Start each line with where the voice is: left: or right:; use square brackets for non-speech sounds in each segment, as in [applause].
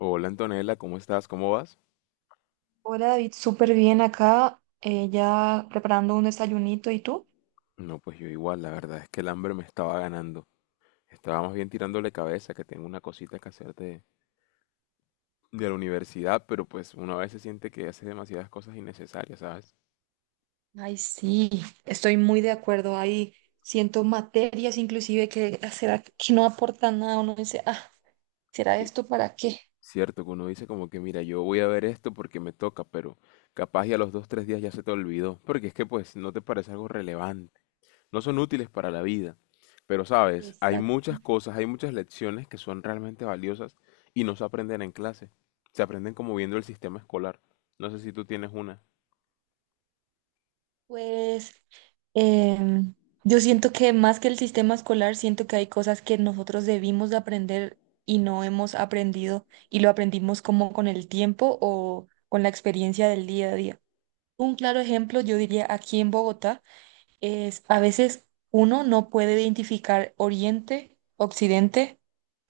left: Hola Antonella, ¿cómo estás? ¿Cómo vas?
right: Hola David, súper bien acá, ya preparando un desayunito. ¿Y tú?
left: No, pues yo igual, la verdad es que el hambre me estaba ganando. Estaba más bien tirándole cabeza, que tengo una cosita que hacer de la universidad, pero pues uno a veces siente que hace demasiadas cosas innecesarias, ¿sabes?
right: Ay, sí, estoy muy de acuerdo. Ahí siento materias inclusive que será que no aportan nada. Uno dice, ah, ¿será
left: Que-
right: esto para qué?
left: Cierto, que uno dice como que, mira, yo voy a ver esto porque me toca, pero capaz y a los 2, 3 días ya se te olvidó, porque es que pues no te parece algo relevante. No son útiles para la vida. Pero sabes, hay
right: Exacto.
left: muchas cosas, hay muchas lecciones que son realmente valiosas y no se aprenden en clase. Se aprenden como viendo el sistema escolar. No sé si tú tienes una.
right: Pues em, yo siento que más que el sistema escolar, siento que hay cosas que nosotros debimos de aprender y no hemos aprendido y lo aprendimos como con el tiempo o con la experiencia del día a día. Un claro ejemplo, yo diría aquí en Bogotá. Es a veces uno no puede identificar Oriente, Occidente,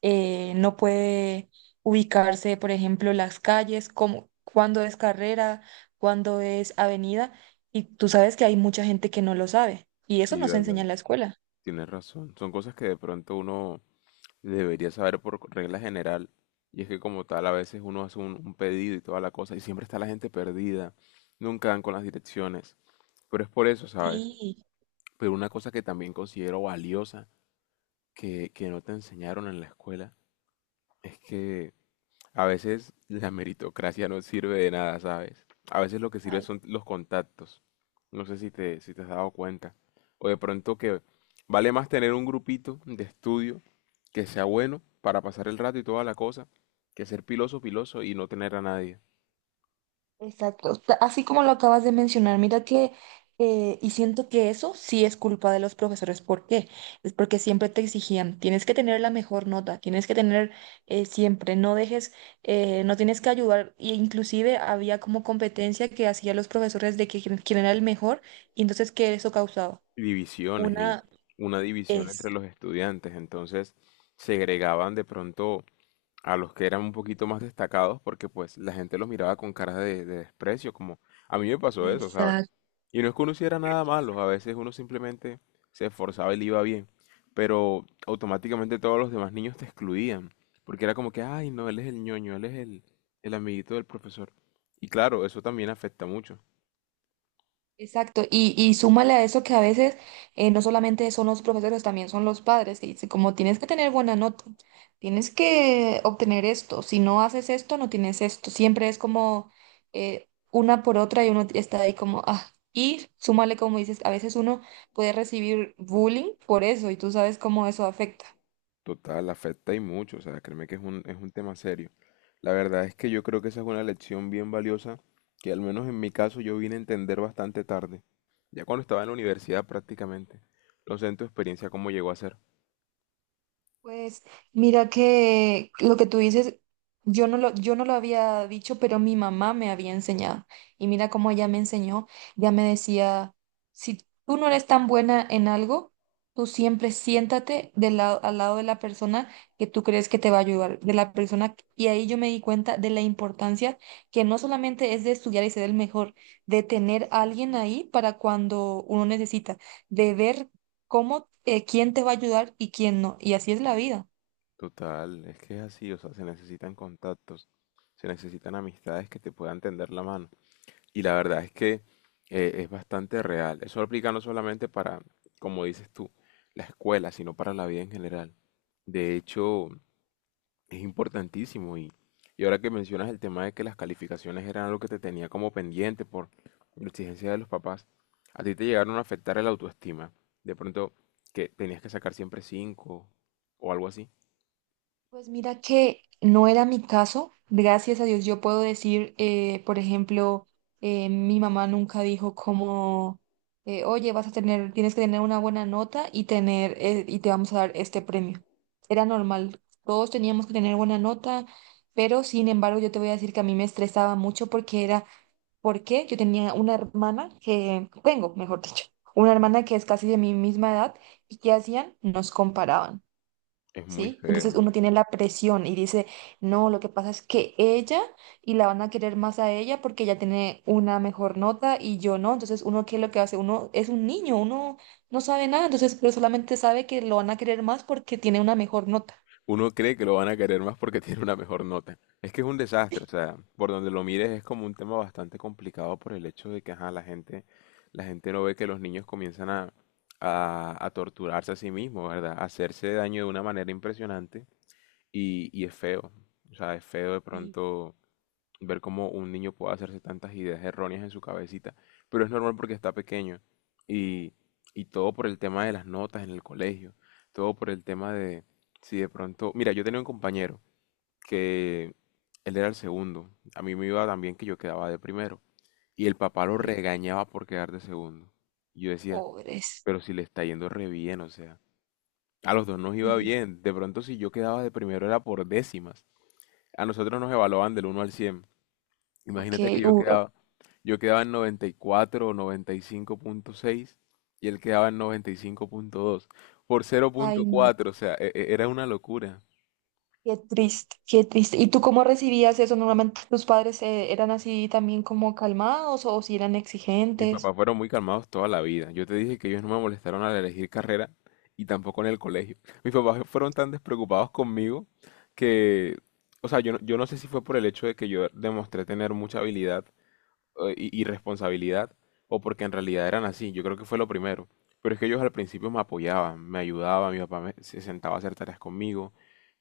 right: no puede ubicarse, por ejemplo, las calles, como, cuándo es carrera, cuándo es avenida, y tú sabes que hay mucha gente que no lo sabe, y eso
left: Sí,
right: no se
left: verdad.
right: enseña en la escuela.
left: Tienes razón. Son cosas que de pronto uno debería saber por regla general. Y es que como tal a veces uno hace un pedido y toda la cosa y siempre está la gente perdida. Nunca dan con las direcciones. Pero es por eso, ¿sabes?
right: Sí,
left: Pero una cosa que también considero valiosa, que no te enseñaron en la escuela, es que a veces la meritocracia no sirve de nada, ¿sabes? A veces lo que sirve
right: ay.
left: son los contactos. No sé si te has dado cuenta. O de pronto que vale más tener un grupito de estudio que sea bueno para pasar el rato y toda la cosa, que ser piloso, piloso y no tener a nadie.
right: Exacto, así como lo acabas de mencionar, mira que, y siento que eso sí es culpa de los profesores. ¿Por qué? Es porque siempre te exigían, tienes que tener la mejor nota, tienes que tener, siempre, no dejes, no tienes que ayudar, e inclusive había como competencia que hacían los profesores de que quién era el mejor, y entonces, ¿qué eso causaba?
left: Divisiones y
right: Una
left: una división entre
right: es...
left: los estudiantes. Entonces segregaban de pronto a los que eran un poquito más destacados porque pues la gente los miraba con caras de desprecio, como a mí me pasó eso, ¿sabes? Y no es que uno hiciera nada malo, a veces uno simplemente se esforzaba y le iba bien, pero automáticamente todos los demás niños te excluían, porque era como que, ay, no, él es el ñoño, él es el amiguito del profesor. Y claro, eso también afecta mucho.
right: Exacto, y súmale a eso que a veces, no solamente son los profesores, también son los padres que dicen, como tienes que tener buena nota, tienes que obtener esto, si no haces esto, no tienes esto, siempre es como, una por otra y uno está ahí como, ah, y súmale como dices, a veces uno puede recibir bullying por eso y tú sabes cómo eso afecta.
left: Total, afecta y mucho, o sea, créeme que es un tema serio. La verdad es que yo creo que esa es una lección bien valiosa que al menos en mi caso yo vine a entender bastante tarde, ya cuando estaba en la universidad prácticamente. No sé en tu experiencia cómo llegó a ser.
right: Pues mira que lo que tú dices, yo no lo había dicho, pero mi mamá me había enseñado. Y mira cómo ella me enseñó, ya me decía, si tú no eres tan buena en algo, tú siempre siéntate del lado, al lado de la persona que tú crees que te va a ayudar, de la persona. Y ahí yo me di cuenta de la importancia que no solamente es de estudiar y ser el mejor, de tener a alguien ahí para cuando uno necesita, de ver cómo, quién te va a ayudar y quién no. Y así es la vida.
left: Total, es que es así, o sea, se necesitan contactos, se necesitan amistades que te puedan tender la mano. Y la verdad es que es bastante real. Eso aplica no solamente para, como dices tú, la escuela, sino para la vida en general. De hecho, es importantísimo y ahora que mencionas el tema de que las calificaciones eran algo que te tenía como pendiente por la exigencia de los papás, a ti te llegaron a afectar el autoestima. De pronto que tenías que sacar siempre 5 o algo así.
right: Pues mira que no era mi caso. Gracias a Dios yo puedo decir, por ejemplo, mi mamá nunca dijo como, oye, vas a tener, tienes que tener una buena nota y tener, y te vamos a dar este premio. Era normal. Todos teníamos que tener buena nota, pero sin embargo yo te voy a decir que a mí me estresaba mucho porque era porque yo tenía una hermana que, tengo, mejor dicho, una hermana que es casi de mi misma edad. ¿Y qué hacían? Nos comparaban,
left: Es muy
right: ¿sí? Entonces
left: feo.
right: uno tiene la presión y dice, no, lo que pasa es que ella y la van a querer más a ella porque ella tiene una mejor nota y yo no. Entonces uno, ¿qué es lo que hace? Uno es un niño, uno no sabe nada, entonces pero solamente sabe que lo van a querer más porque tiene una mejor nota.
left: Uno cree que lo van a querer más porque [laughs] tiene una mejor nota. Es que es un desastre, o sea, por donde lo mires es como un tema bastante complicado por el hecho de que ajá, la gente no ve que los niños comienzan a torturarse a sí mismos, ¿verdad? A hacerse daño de una manera impresionante. Y es feo, o sea, es feo de
right: Y
left: pronto ver cómo un niño puede hacerse tantas ideas erróneas en su cabecita, pero es normal porque está pequeño y, y todo por el tema de las notas en el colegio, todo por el tema de si de pronto, mira, yo tenía un compañero que él era el segundo, a mí me iba también que yo quedaba de primero y el papá lo
right: ok.
left: regañaba por quedar de segundo. Y yo decía,
right: Pobres.
left: pero si le está yendo re bien, o sea, a los dos nos iba bien, de pronto si yo quedaba de primero era por décimas. A nosotros nos evaluaban del 1 al 100.
right: Ok,
left: Imagínate que
right: ok.
left: yo quedaba en 94 o 95,6 y él quedaba en 95,2 por cero punto
right: Ay, no.
left: cuatro, o sea, era una locura.
right: Qué triste, qué triste. ¿Y tú cómo recibías eso? ¿Normalmente tus padres, eran así también como calmados o si eran
left: Mis
right: exigentes?
left: papás fueron muy calmados toda la vida. Yo te dije que ellos no me molestaron al elegir carrera y tampoco en el colegio. Mis papás fueron tan despreocupados conmigo que, o sea, yo no sé si fue por el hecho de que yo demostré tener mucha habilidad y responsabilidad o porque en realidad eran así. Yo creo que fue lo primero. Pero es que ellos al principio me apoyaban, me ayudaban, se sentaba a hacer tareas conmigo,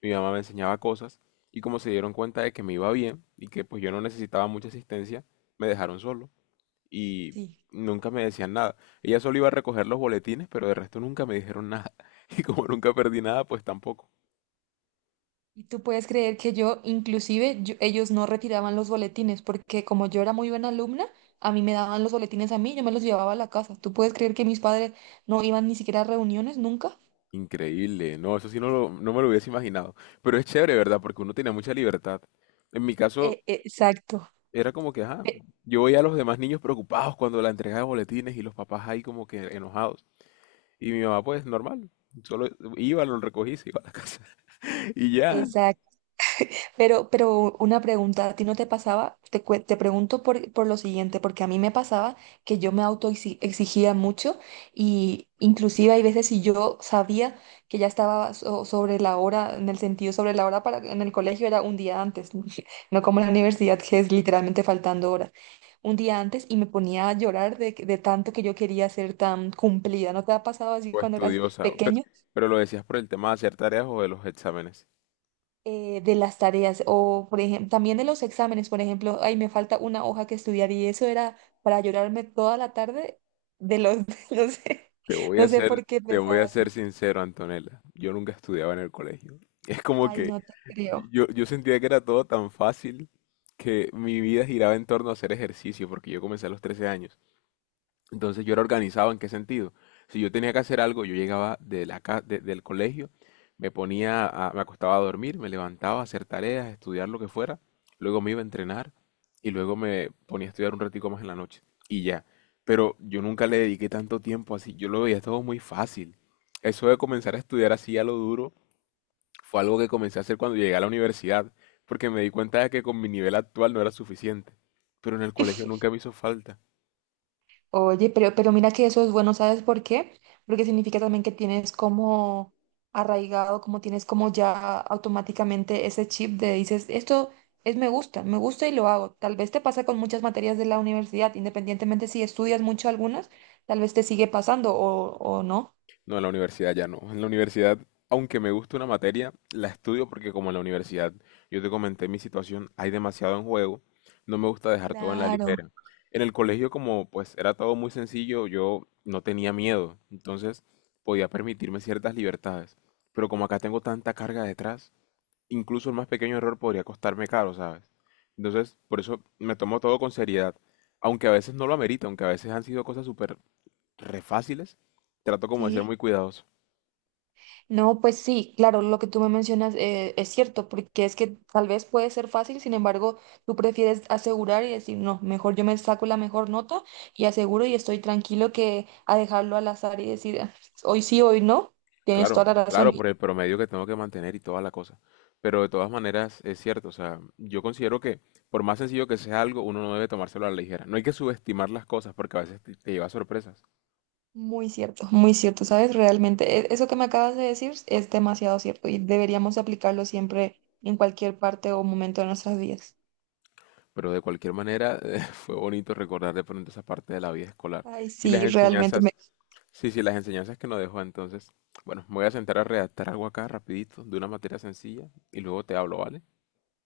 left: mi mamá me enseñaba cosas y como se dieron cuenta de que me iba bien y que pues yo no necesitaba mucha asistencia, me dejaron solo y
right: Sí.
left: nunca me decían nada. Ella solo iba a recoger los boletines, pero de resto nunca me dijeron nada. [laughs] Y como nunca perdí nada, pues tampoco.
right: Y tú puedes creer que yo, inclusive, ellos no retiraban los boletines porque como yo era muy buena alumna, a mí me daban los boletines a mí, yo me los llevaba a la casa. ¿Tú puedes creer que mis padres no iban ni siquiera a reuniones nunca?
left: Increíble, no, eso sí no, no me lo hubiese imaginado. Pero es chévere, ¿verdad? Porque uno tenía mucha libertad. En mi caso,
right: Exacto.
left: era como que, ajá,
right: e-
left: yo veía a los demás niños preocupados cuando la entrega de boletines y los papás ahí como que enojados. Y mi mamá, pues, normal, solo iba, lo recogí, se iba a la casa. [laughs] Y ya,
right: Exacto. Pero una pregunta, ¿a ti no te pasaba? Te pregunto por lo siguiente, porque a mí me pasaba que yo me exigía mucho y inclusive hay veces si yo sabía que ya estaba sobre la hora, en el sentido sobre la hora para en el colegio era un día antes, [laughs] no como en la universidad que es literalmente faltando hora un día antes y me ponía a llorar de, de tanto que yo quería ser tan cumplida. ¿No te ha pasado así
left: o
right: cuando eras
left: estudiosa.
right: pequeño?
left: Pero lo decías por el tema de hacer tareas o de los exámenes.
right: De las tareas o, por ejemplo, también de los exámenes. Por ejemplo, ay, me falta una hoja que estudiar y eso era para llorarme toda la tarde de los, [laughs] no sé, no sé por qué
left: Te voy
right: pensaba
left: a
right: así.
left: ser sincero, Antonella. Yo nunca estudiaba en el colegio. Es como
right: Ay,
left: que
right: no te creo.
left: yo sentía que era todo tan fácil que mi vida giraba en torno a hacer ejercicio, porque yo comencé a los 13 años. Entonces yo era organizado en qué sentido. Si yo tenía que hacer algo, yo llegaba de la ca- de- del colegio, me acostaba a dormir, me levantaba a hacer tareas, estudiar lo que fuera, luego me iba a entrenar y luego me ponía a estudiar un ratico más en la noche y ya. Pero yo nunca le dediqué tanto tiempo así, yo lo veía todo muy fácil. Eso de comenzar a estudiar así a lo duro fue algo que comencé a hacer cuando llegué a la universidad, porque me di cuenta de que con mi nivel actual no era suficiente, pero en el colegio nunca me hizo falta.
right: Oye, pero mira que eso es bueno, ¿sabes por qué? Porque significa también que tienes como arraigado, como tienes como ya automáticamente ese chip de dices, esto es me gusta y lo hago. Tal vez te pasa con muchas materias de la universidad, independientemente si estudias mucho algunas, tal vez te sigue pasando o no.
left: No, en la universidad ya no. En la universidad, aunque me gusta una materia, la estudio porque como en la universidad yo te comenté mi situación, hay demasiado en juego, no me gusta dejar todo en la
right: Claro.
left: ligera. En el colegio como pues era todo muy sencillo, yo no tenía miedo, entonces podía permitirme ciertas libertades. Pero como acá tengo tanta carga detrás, incluso el más pequeño error podría costarme caro, ¿sabes? Entonces, por eso me tomo todo con seriedad, aunque a veces no lo amerita, aunque a veces han sido cosas súper re fáciles, trato como de ser muy
right: Sí.
left: cuidadoso.
right: No, pues sí, claro, lo que tú me mencionas, es cierto, porque es que tal vez puede ser fácil, sin embargo, tú prefieres asegurar y decir, no, mejor yo me saco la mejor nota y aseguro y estoy tranquilo que a dejarlo al azar y decir, "Ah, hoy sí, hoy no". Tienes
left: Claro,
right: toda la razón.
left: claro, por el promedio que tengo que mantener y toda la cosa. Pero de todas maneras es cierto, o sea, yo considero que por más sencillo que sea algo, uno no debe tomárselo a la ligera. No hay que subestimar las cosas porque a veces te lleva a sorpresas.
right: Muy cierto, ¿sabes? Realmente, eso que me acabas de decir es demasiado cierto y deberíamos aplicarlo siempre en cualquier parte o momento de nuestras vidas.
left: Pero de cualquier manera [laughs] fue bonito recordar de pronto esa parte de la vida escolar.
right: Ay,
left: Y las
right: sí, realmente
left: enseñanzas,
right: me...
left: sí, sí, las enseñanzas que nos dejó entonces. Bueno, me voy a sentar a redactar algo acá rapidito de una materia sencilla y luego te hablo, ¿vale?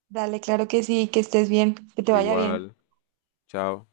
right: Dale, claro que sí, que estés bien, que te
left: Tú
right: vaya bien.
left: igual, chao.